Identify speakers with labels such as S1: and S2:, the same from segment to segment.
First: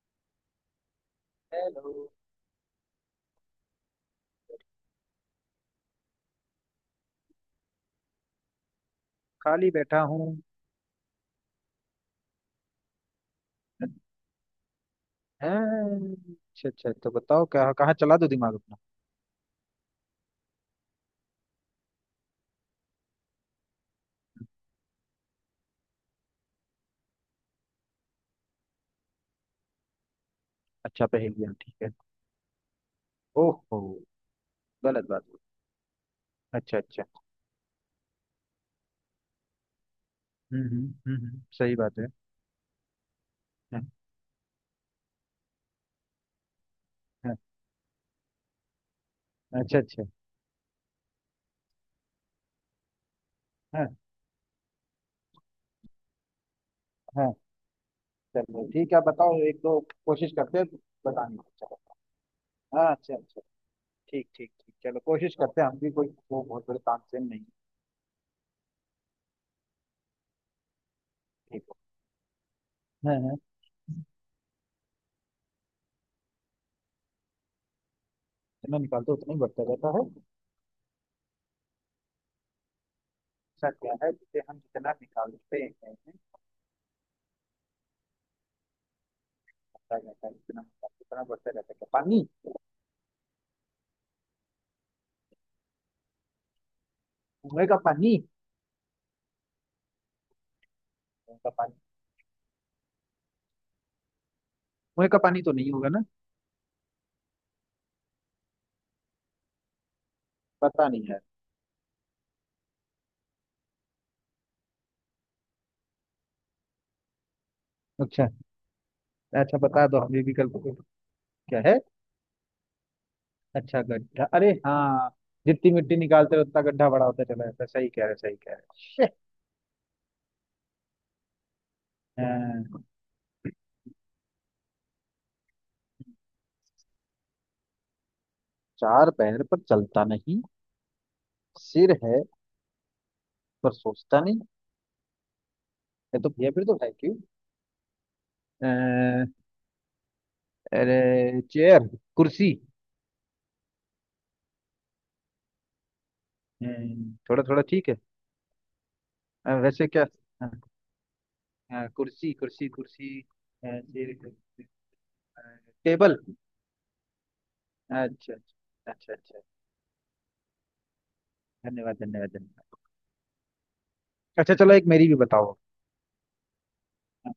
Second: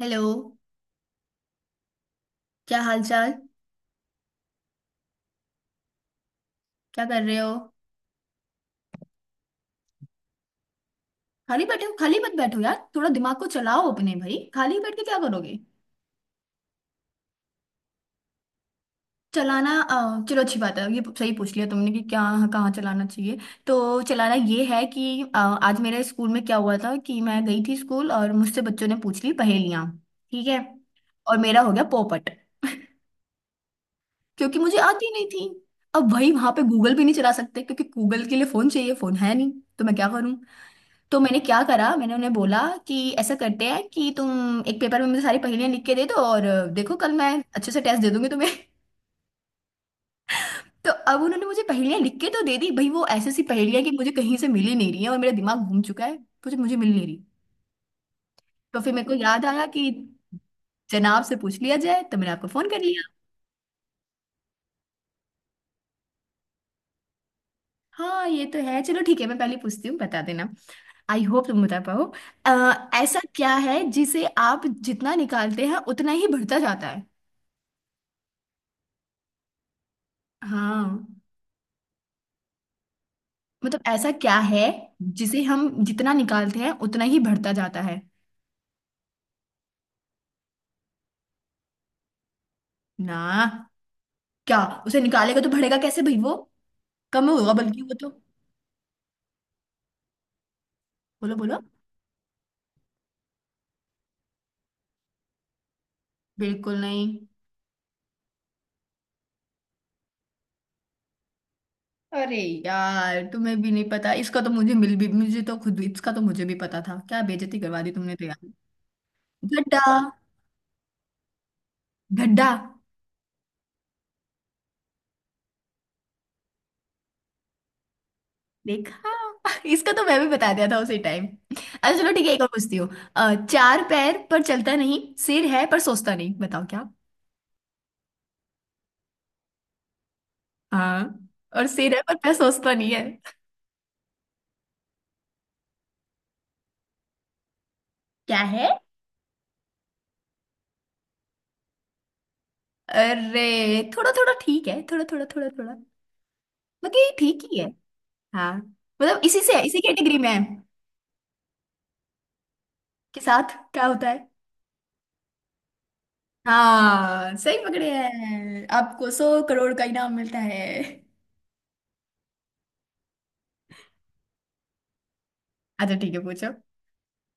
S1: Hello.
S2: Hello.
S1: क्या हाल चाल? क्या कर रहे हो?
S2: खाली बैठा हूँ।
S1: खाली बैठे हो? खाली मत बैठो यार, थोड़ा दिमाग को चलाओ अपने भाई। खाली बैठ के क्या करोगे?
S2: हैं? अच्छा अच्छा, तो बताओ क्या, कहाँ चला दो दिमाग अपना।
S1: चलाना, चलो अच्छी बात है, ये सही पूछ लिया तुमने कि क्या कहाँ चलाना चाहिए। तो चलाना ये है कि आज मेरे स्कूल में क्या हुआ था कि मैं गई थी स्कूल और मुझसे बच्चों ने पूछ ली पहेलियाँ। ठीक है।
S2: अच्छा
S1: और
S2: पहेलियाँ
S1: मेरा हो
S2: ठीक
S1: गया
S2: है।
S1: पोपट,
S2: ओहो,
S1: क्योंकि मुझे
S2: गलत
S1: आती
S2: बात
S1: नहीं
S2: हुई।
S1: थी। अब भाई वहां पे
S2: अच्छा
S1: गूगल
S2: अच्छा।
S1: भी नहीं चला सकते क्योंकि गूगल के लिए फोन चाहिए, फोन है नहीं। तो मैं क्या करूं? तो मैंने क्या
S2: सही
S1: करा,
S2: बात है।
S1: मैंने उन्हें बोला कि ऐसा करते
S2: हाँ,
S1: हैं कि तुम एक पेपर में मुझे सारी पहेलियां लिख के दे दो, और देखो कल मैं
S2: हाँ,
S1: अच्छे से टेस्ट दे दूंगी तुम्हें।
S2: अच्छा अच्छा।
S1: तो अब उन्होंने मुझे पहेलियां लिख के तो दे दी भाई, वो ऐसी सी पहेलियां कि
S2: हाँ
S1: मुझे कहीं से मिल ही नहीं रही है, और मेरा दिमाग घूम चुका है। मुझे मुझे मिल नहीं रही।
S2: हाँ चलो
S1: तो फिर
S2: ठीक है
S1: मेरे को
S2: बताओ
S1: याद
S2: एक
S1: आया
S2: दो
S1: कि
S2: कोशिश करते हैं,
S1: जनाब से
S2: बताने की
S1: पूछ लिया
S2: चलो।
S1: जाए, तो मैंने आपको फोन कर
S2: हाँ
S1: लिया।
S2: अच्छा अच्छा। ठीक ठीक ठीक, चलो कोशिश करते हैं, हम भी कोई वो बहुत बड़े तानसेन नहीं है।
S1: हाँ, ये तो है। चलो ठीक है, मैं पहले पूछती हूँ, बता देना, आई होप
S2: ठीक
S1: तुम बता पाओ।
S2: है।
S1: ऐसा
S2: हाँ हाँ,
S1: क्या है जिसे आप जितना निकालते हैं उतना ही बढ़ता जाता है?
S2: जितना निकालते हैं, उतना ही बढ़ता जाता है।
S1: हाँ,
S2: ऐसा
S1: मतलब
S2: क्या
S1: ऐसा
S2: है
S1: क्या
S2: जिसे हम
S1: है
S2: जितना
S1: जिसे
S2: निकालते
S1: हम
S2: हैं?
S1: जितना निकालते हैं उतना ही बढ़ता जाता है?
S2: क्या कहता है, इतना इतना बढ़ते रहता है? क्या पानी?
S1: ना, क्या? उसे निकालेगा तो बढ़ेगा कैसे भाई? वो कम होगा,
S2: कुएं का
S1: बल्कि वो तो।
S2: पानी?
S1: बोलो
S2: कुएं का
S1: बोलो।
S2: पानी? कुएं का पानी तो नहीं होगा ना?
S1: बिल्कुल नहीं।
S2: पता नहीं है।
S1: अरे यार, तुम्हें भी नहीं पता इसका तो? मुझे मिल भी, मुझे तो खुद इसका तो मुझे भी पता था, क्या बेइज्जती करवा दी तुमने तो
S2: अच्छा
S1: यार।
S2: अच्छा, बता
S1: गड्ढा।
S2: दो हमें विकल्प को। क्या है?
S1: गड्ढा।
S2: अच्छा गड्ढा, अरे हाँ, जितनी मिट्टी निकालते रहो उतना गड्ढा बड़ा होता चला जाता है। सही कह रहे, सही कह रहे।
S1: देखा।
S2: Shit!
S1: इसका तो मैं भी बता दिया था उसी टाइम। अच्छा चलो ठीक है, एक और
S2: हाँ,
S1: पूछती हूँ। चार पैर पर चलता नहीं, सिर है पर सोचता नहीं, बताओ क्या?
S2: चार पैर पर चलता नहीं,
S1: हाँ, और
S2: सिर
S1: सिर है पर
S2: है
S1: मैं सोचता नहीं है।
S2: पर सोचता नहीं, ये तो ये फिर तो है क्यों?
S1: क्या है?
S2: अ, अरे चेयर, कुर्सी।
S1: अरे, थोड़ा थोड़ा ठीक है, थोड़ा थोड़ा थोड़ा थोड़ा। मतलब ये ठीक
S2: थोड़ा
S1: ही
S2: थोड़ा
S1: है।
S2: ठीक है।
S1: हाँ मतलब इसी से, इसी
S2: वैसे क्या?
S1: कैटेगरी में है।
S2: हाँ। हाँ कुर्सी कुर्सी
S1: के
S2: कुर्सी।
S1: साथ क्या होता
S2: चेयर
S1: है?
S2: कुर्सी, अ, टेबल।
S1: हाँ सही पकड़े
S2: अच्छा अच्छा
S1: हैं, आपको
S2: अच्छा
S1: सौ
S2: अच्छा,
S1: करोड़ का इनाम मिलता है।
S2: धन्यवाद धन्यवाद धन्यवाद। अच्छा चलो एक मेरी भी बताओ।
S1: अच्छा ठीक है, पूछो।
S2: हाँ,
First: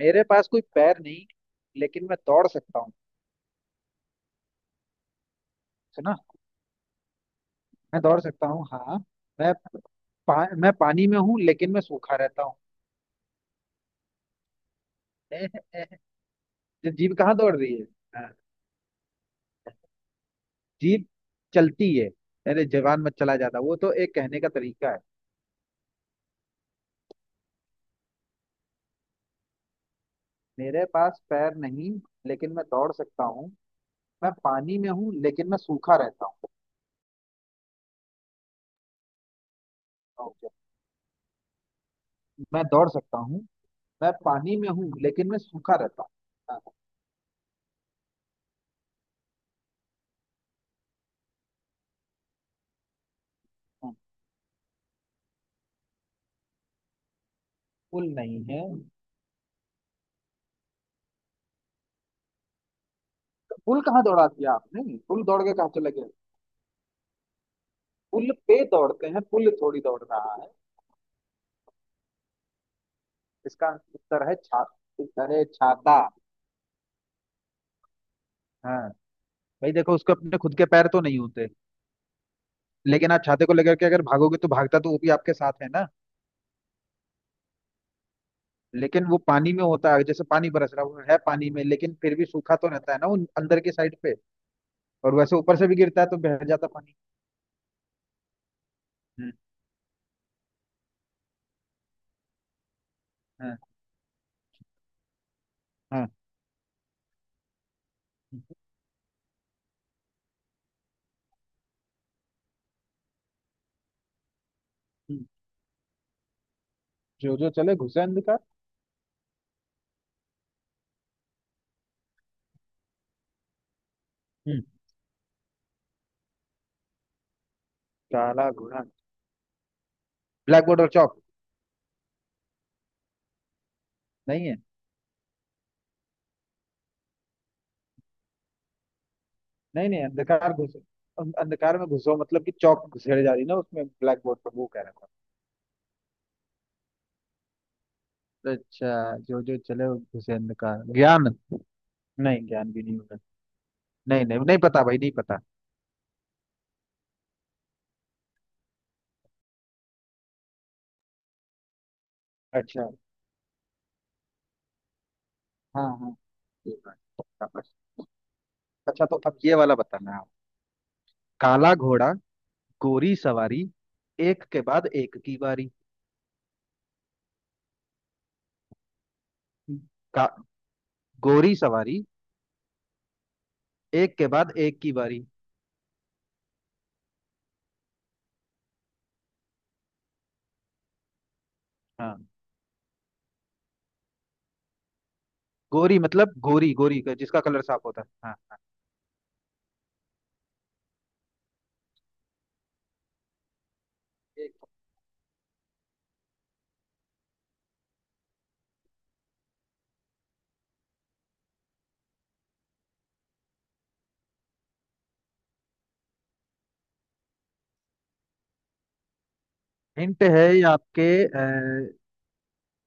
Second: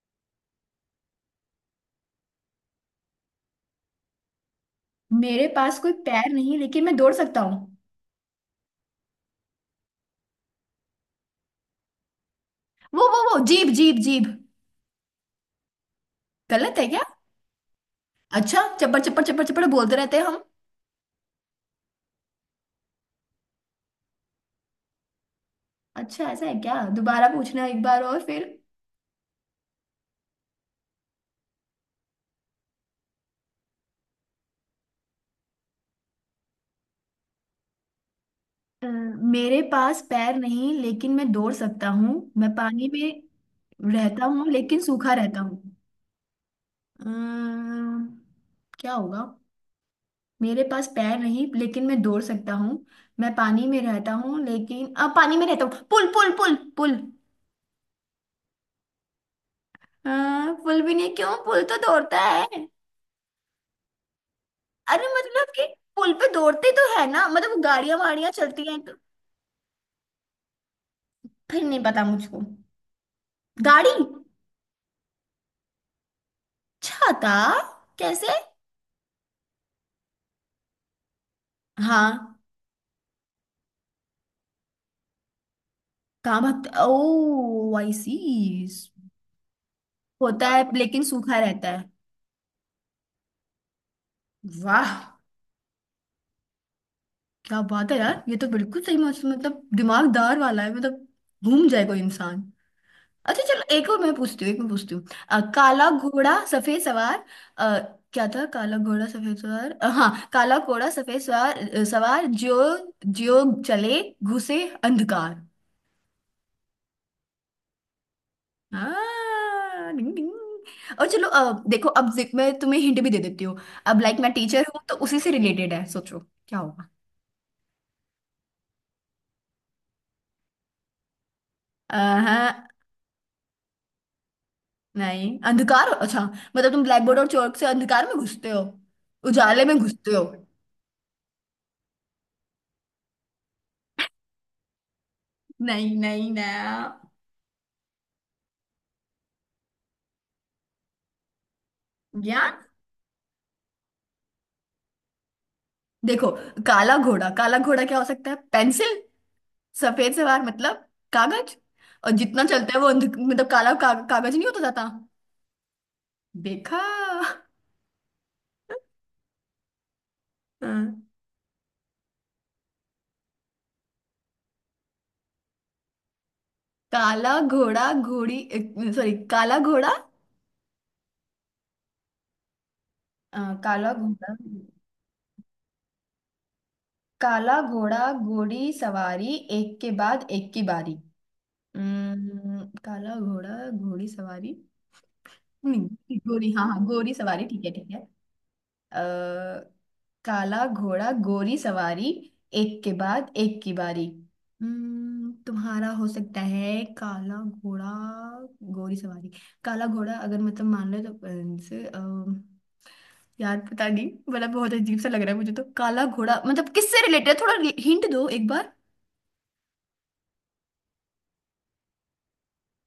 S2: मेरे पास कोई पैर नहीं लेकिन मैं दौड़ सकता हूँ,
S1: मेरे पास कोई
S2: है ना?
S1: पैर नहीं लेकिन मैं दौड़ सकता हूँ।
S2: मैं दौड़ सकता हूँ हाँ। मैं मैं पानी में हूँ लेकिन मैं सूखा रहता हूँ।
S1: वो जीभ जीभ जीभ। गलत है
S2: जो
S1: क्या?
S2: जीभ कहाँ दौड़ रही है? हाँ,
S1: अच्छा, चप्पड़ चप्पड़ चप्पड़ चप्पड़ बोलते रहते हैं हम।
S2: जीभ चलती है। अरे जवान मत चला, जाता वो तो एक कहने का तरीका है।
S1: अच्छा ऐसा है क्या? दोबारा पूछना एक बार और फिर।
S2: मेरे पास पैर नहीं लेकिन मैं दौड़ सकता हूँ। मैं पानी में हूँ लेकिन मैं सूखा रहता हूँ।
S1: मेरे पास पैर
S2: ओके,
S1: नहीं लेकिन मैं दौड़ सकता हूँ, मैं
S2: मैं
S1: पानी
S2: दौड़ सकता हूँ,
S1: में
S2: मैं
S1: रहता हूँ
S2: पानी में
S1: लेकिन
S2: हूँ
S1: सूखा
S2: लेकिन मैं
S1: रहता हूँ।
S2: सूखा रहता हूँ।
S1: अम्म, क्या होगा? मेरे पास पैर नहीं लेकिन मैं दौड़ सकता हूँ, मैं पानी में
S2: हाँ,
S1: रहता हूँ लेकिन अब, पानी में रहता हूँ, पुल पुल पुल पुल।
S2: पुल नहीं है।
S1: अ, पुल भी नहीं क्यों, पुल तो दौड़ता है।
S2: पुल कहाँ दौड़ा दिया आपने?
S1: अरे
S2: पुल दौड़
S1: मतलब
S2: के
S1: कि
S2: कहाँ चले गए?
S1: पुल पे दौड़ते तो है ना, मतलब गाड़ियां वाड़ियां
S2: पुल पे
S1: चलती हैं तो।
S2: दौड़ते हैं, पुल थोड़ी दौड़ रहा है।
S1: फिर नहीं पता मुझको।
S2: इसका
S1: गाड़ी?
S2: उत्तर है छा उत्तर है छाता।
S1: छाता? कैसे?
S2: हाँ भाई देखो, उसके अपने खुद के पैर तो नहीं होते,
S1: हाँ,
S2: लेकिन आप छाते को लेकर के अगर भागोगे तो भागता तो वो भी आपके साथ है ना।
S1: कहाँ भागते? ओ आई सी।
S2: लेकिन वो पानी में होता है, जैसे
S1: होता
S2: पानी
S1: है
S2: बरस रहा है,
S1: लेकिन
S2: वो है
S1: सूखा
S2: पानी में
S1: रहता है।
S2: लेकिन फिर भी सूखा तो रहता है ना, वो अंदर की साइड पे।
S1: वाह।
S2: और वैसे ऊपर से भी गिरता है तो बह जाता पानी।
S1: क्या बात है यार, ये तो बिल्कुल सही
S2: हम्म।
S1: मतलब दिमागदार वाला है, मतलब घूम जाएगा इंसान। अच्छा
S2: हाँ
S1: चलो एक और मैं पूछती हूँ, एक मैं पूछती हूँ। काला घोड़ा सफेद सवार। आ, क्या था?
S2: हाँ।
S1: काला घोड़ा सफेद सवार, हाँ काला घोड़ा सफेद सवार। सवार जो जो चले घुसे
S2: हम्म।
S1: अंधकार।
S2: जो जो चले घुसे अंधकार।
S1: हाँ, डिंग डिंग। और चलो अब देखो, अब जिक मैं तुम्हें हिंट भी दे देती हूँ। अब लाइक मैं
S2: हम्म,
S1: टीचर हूँ तो उसी से रिलेटेड है, सोचो क्या होगा।
S2: काला घोड़ा ब्लैक बोर्ड और चौक
S1: हाँ
S2: नहीं है?
S1: नहीं अंधकार, अच्छा मतलब तुम ब्लैक बोर्ड और चौक से अंधकार में घुसते हो? उजाले में
S2: नहीं नहीं,
S1: घुसते हो।
S2: अंधकार घुसे, अंधकार में घुसो मतलब कि चौक घुसेड़ जा रही ना उसमें, ब्लैक बोर्ड पर, वो कह रहा था।
S1: नहीं नहीं ना।
S2: अच्छा जो जो चले वो घुसे अंधकार, ज्ञान? नहीं
S1: ज्ञान?
S2: ज्ञान भी नहीं होगा। नहीं नहीं नहीं पता भाई, नहीं पता।
S1: देखो काला घोड़ा, काला घोड़ा क्या हो सकता है, पेंसिल, सफेद सवार मतलब कागज, और जितना चलता है वो
S2: अच्छा,
S1: अंध मतलब काला का, कागज नहीं होता जाता।
S2: हाँ हाँ, ये
S1: देखा।
S2: बात तो पक्का बस। अच्छा तो अब ये वाला बताना आप।
S1: हाँ।
S2: काला घोड़ा गोरी सवारी, एक के बाद एक की बारी।
S1: काला घोड़ा घोड़ी, सॉरी, काला घोड़ा।
S2: का, गोरी सवारी,
S1: अ, काला
S2: एक के
S1: घोड़ा।
S2: बाद एक की बारी।
S1: काला घोड़ा घोड़ी सवारी एक के बाद एक की बारी।
S2: हाँ,
S1: काला घोड़ा घोड़ी सवारी।
S2: गोरी
S1: नहीं
S2: मतलब
S1: घोड़ी, हाँ
S2: गोरी,
S1: हाँ,
S2: गोरी
S1: घोड़ी
S2: का जिसका
S1: सवारी,
S2: कलर
S1: ठीक है
S2: साफ
S1: ठीक है।
S2: होता है। हाँ,
S1: अ, काला घोड़ा गोरी सवारी एक के बाद एक की बारी। हम्म, तुम्हारा हो सकता है काला घोड़ा गोरी सवारी। काला घोड़ा अगर मतलब मान लो तो अ, से, अ, यार पता नहीं, मतलब बहुत अजीब सा लग रहा है मुझे तो काला घोड़ा मतलब किससे रिलेटेड है, थोड़ा हिंट दो एक बार।
S2: हिंट है ये आपके।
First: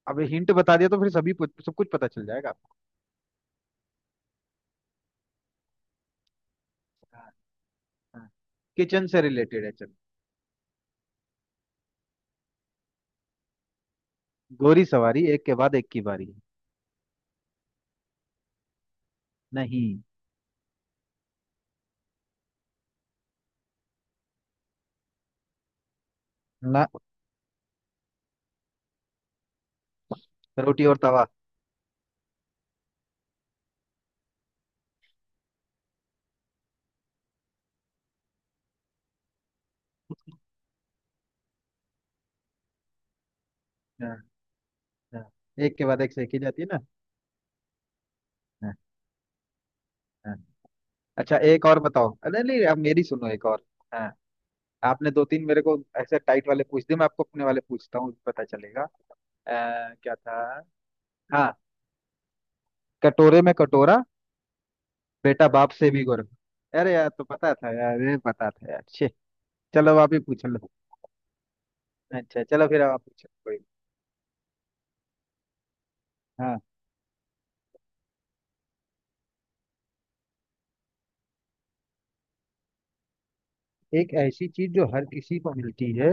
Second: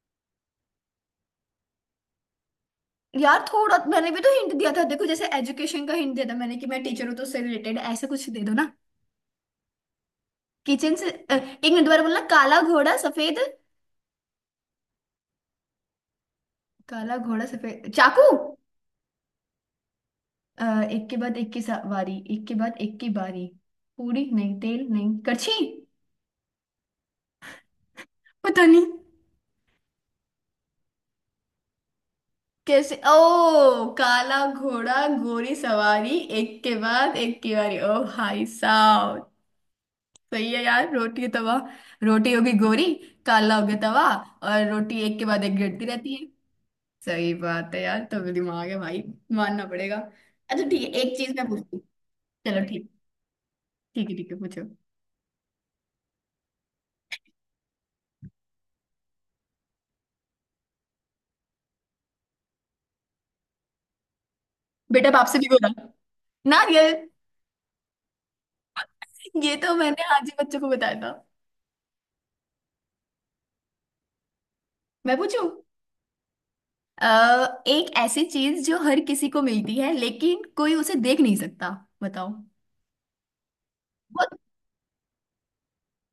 S2: अब हिंट बता दिया तो फिर सब कुछ पता चल जाएगा आपको।
S1: यार थोड़ा मैंने भी तो हिंट दिया था देखो, जैसे एजुकेशन का हिंट दिया था मैंने कि मैं टीचर हूँ तो
S2: हाँ,
S1: उससे रिलेटेड ऐसा कुछ
S2: हाँ।
S1: दे दो ना।
S2: किचन से रिलेटेड है चलो।
S1: किचन से, एक मिनट दोबारा बोलना, काला घोड़ा सफेद।
S2: गोरी सवारी एक के बाद एक की बारी।
S1: काला घोड़ा सफेद चाकू।
S2: नहीं,
S1: अ, एक के बाद एक की बारी, एक के बाद एक की बारी। पूरी नहीं, तेल नहीं, करछी?
S2: ना।
S1: पता नहीं।
S2: रोटी और तवा।
S1: कैसे ओ, काला घोड़ा गोरी सवारी एक के बाद एक की बारी, ओ भाई साहब। सही है यार, रोटी तवा। रोटी होगी गोरी, काला हो गया तवा,
S2: हाँ,
S1: और रोटी एक के
S2: हाँ,
S1: बाद एक
S2: एक के
S1: गिरती
S2: बाद एक
S1: रहती है।
S2: सेकी जाती है ना।
S1: सही बात है यार, तो दिमाग
S2: हाँ,
S1: है भाई, मानना पड़ेगा।
S2: हाँ।
S1: अच्छा ठीक है, एक चीज
S2: अच्छा
S1: मैं
S2: एक
S1: पूछती
S2: और
S1: हूँ।
S2: बताओ, अरे
S1: चलो
S2: नहीं अब
S1: ठीक।
S2: मेरी सुनो एक और।
S1: ठीक
S2: हाँ,
S1: है ठीक है, पूछो।
S2: आपने दो तीन मेरे को ऐसे टाइट वाले पूछ दिए, मैं आपको अपने वाले पूछता हूँ, पता चलेगा। क्या था, हाँ, कटोरे में कटोरा,
S1: बेटा बाप से भी
S2: बेटा
S1: बोला।
S2: बाप से भी गोरा।
S1: ना ये
S2: अरे यार तो पता था यार, अरे पता था यार छे।
S1: ये तो
S2: चलो
S1: मैंने
S2: आप ही
S1: आज ही
S2: पूछ
S1: बच्चों को
S2: लो,
S1: बताया था।
S2: अच्छा चलो फिर अब आप पूछो कोई।
S1: मैं पूछूं?
S2: हाँ,
S1: एक ऐसी चीज जो हर किसी को मिलती है लेकिन कोई उसे देख नहीं सकता, बताओ।
S2: एक
S1: बहुत।
S2: ऐसी चीज जो हर किसी को मिलती है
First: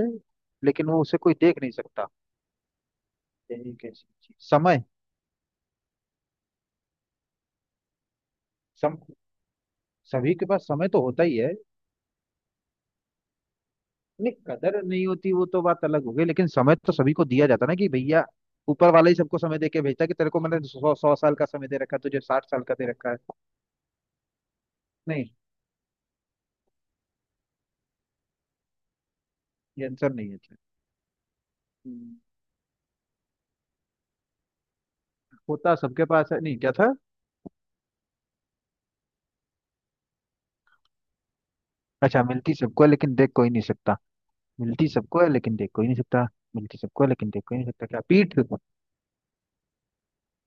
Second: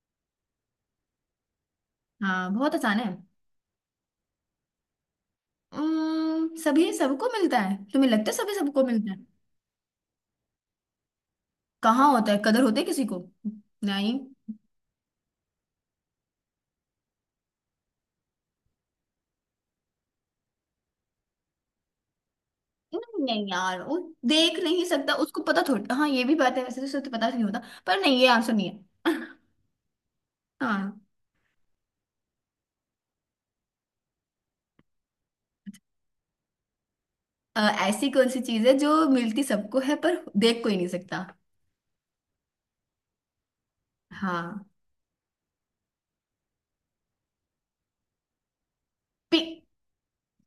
S2: लेकिन वो उसे कोई देख नहीं सकता।
S1: हाँ बहुत आसान है।
S2: यही कैसी चीज, समय?
S1: सभी सबको मिलता है? तुम्हें लगता है सभी सबको
S2: सम
S1: मिलता है?
S2: सभी के पास समय तो होता ही है।
S1: कहाँ होता है, कदर होती है किसी को? नहीं।
S2: नहीं कदर नहीं होती वो तो बात अलग हो गई, लेकिन समय तो सभी को दिया जाता ना, कि भैया ऊपर वाला ही सबको समय दे के भेजता, कि तेरे को मैंने सौ सौ साल का समय दे रखा है, तुझे साठ साल का दे रखा है।
S1: नहीं नहीं यार, वो देख नहीं सकता
S2: नहीं,
S1: उसको पता थोड़ा, हाँ ये भी बात है, वैसे तो उसे तो पता नहीं होता, पर नहीं, ये आंसर नहीं है।
S2: ये आंसर नहीं है इसमें।
S1: हाँ।
S2: हम्म, होता सबके पास है, नहीं क्या था?
S1: अ, ऐसी कौन सी चीज है जो मिलती सबको है पर देख कोई नहीं सकता?
S2: अच्छा, मिलती सबको है लेकिन देख कोई नहीं सकता।
S1: हाँ।
S2: मिलती सबको है लेकिन देख कोई नहीं सकता। मिलती सबको है लेकिन देख कोई नहीं सकता, क्या पीठ?
S1: पी,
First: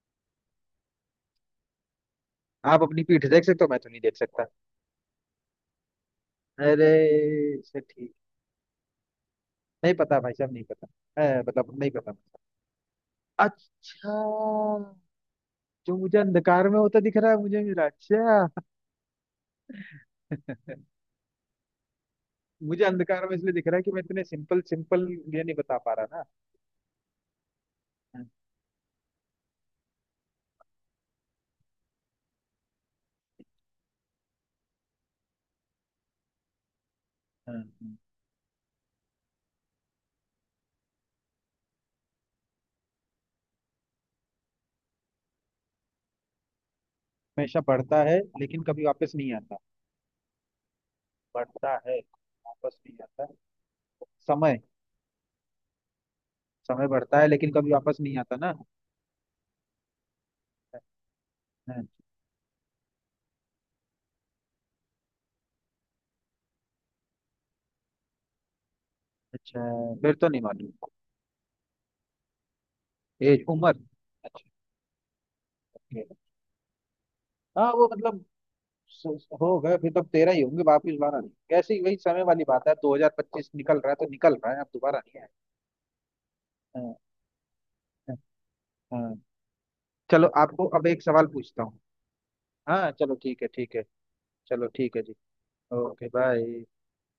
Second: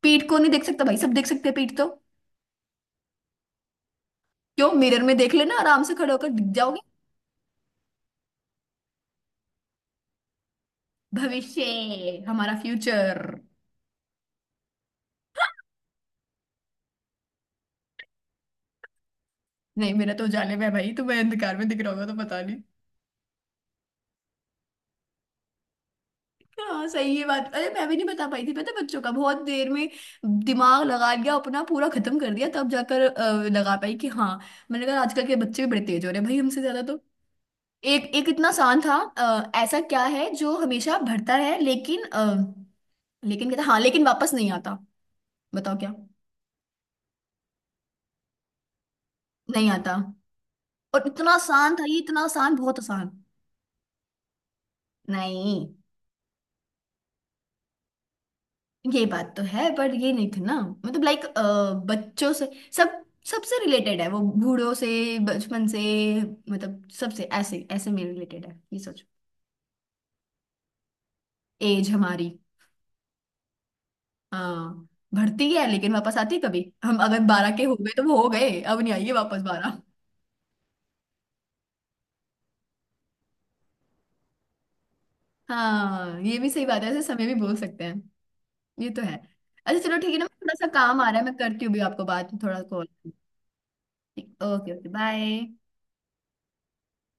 S1: पीठ को नहीं देख सकता भाई, सब देख सकते हैं पीठ तो।
S2: आप अपनी पीठ देख सकते हो, मैं तो नहीं देख सकता।
S1: क्यों, मिरर में देख लेना, आराम से खड़े होकर दिख जाओगे।
S2: अरे, से ठीक, नहीं पता भाई साहब, नहीं पता।
S1: भविष्य,
S2: मतलब नहीं पता,
S1: हमारा फ्यूचर।
S2: अच्छा जो मुझे अंधकार में होता दिख रहा है, मुझे मेरा अच्छा।
S1: नहीं मेरा तो उजाले में है भाई, तुम्हें अंधकार में दिख रहा होगा तो पता नहीं।
S2: मुझे अंधकार में इसलिए दिख रहा है कि मैं इतने सिंपल सिंपल ये नहीं बता पा रहा ना।
S1: हाँ सही है बात, अरे मैं भी नहीं
S2: हाँ,
S1: बता पाई थी पता है, बच्चों का बहुत देर में दिमाग लगा लिया अपना, पूरा खत्म कर दिया, तब जाकर लगा पाई कि हाँ। मैंने कहा आजकल के बच्चे भी बड़े तेज हो रहे हैं भाई, हमसे ज्यादा।
S2: हाँ, हाँ।
S1: एक एक इतना आसान था। ऐसा क्या है जो हमेशा भरता है लेकिन लेकिन कहता हाँ लेकिन वापस नहीं आता, बताओ क्या?
S2: हमेशा बढ़ता है लेकिन कभी वापस नहीं आता।
S1: नहीं आता। और इतना
S2: बढ़ता
S1: आसान था ये,
S2: है,
S1: इतना आसान, बहुत
S2: वापस नहीं
S1: आसान।
S2: आता, समय।
S1: नहीं
S2: समय बढ़ता है लेकिन कभी वापस नहीं आता ना।
S1: ये बात तो है पर ये नहीं था ना, मतलब लाइक
S2: हाँ,
S1: बच्चों से, सब सबसे रिलेटेड है, वो बूढ़ों से, बचपन से, मतलब सबसे ऐसे ऐसे में रिलेटेड है, ये सोचो।
S2: अच्छा फिर तो नहीं मालूम।
S1: एज हमारी।
S2: एज, उम्र, अच्छा।
S1: हाँ। भरती है लेकिन
S2: okay।
S1: वापस आती है कभी, हम अगर 12 के
S2: हाँ
S1: हो
S2: वो
S1: गए तो वो
S2: मतलब,
S1: हो गए, अब नहीं आएगी वापस
S2: हो गए
S1: 12।
S2: फिर तो अब तेरह ही होंगे, वापिस बारह नहीं, कैसी वही समय वाली बात है, 2025 निकल रहा है तो निकल रहा है, अब दोबारा नहीं है।
S1: हाँ ये भी सही बात है,
S2: हाँ,
S1: ऐसे समय भी बोल सकते हैं।
S2: हाँ,
S1: ये तो
S2: हाँ।
S1: है। अच्छा चलो ठीक है ना,
S2: चलो
S1: थोड़ा सा
S2: आपको अब
S1: काम
S2: एक
S1: आ रहा है
S2: सवाल
S1: मैं
S2: पूछता
S1: करती हूँ
S2: हूँ।
S1: भी, आपको बाद में थोड़ा कॉल।
S2: हाँ चलो ठीक है, ठीक है, चलो
S1: ओके ओके
S2: ठीक है जी,
S1: बाय।
S2: Okay bye.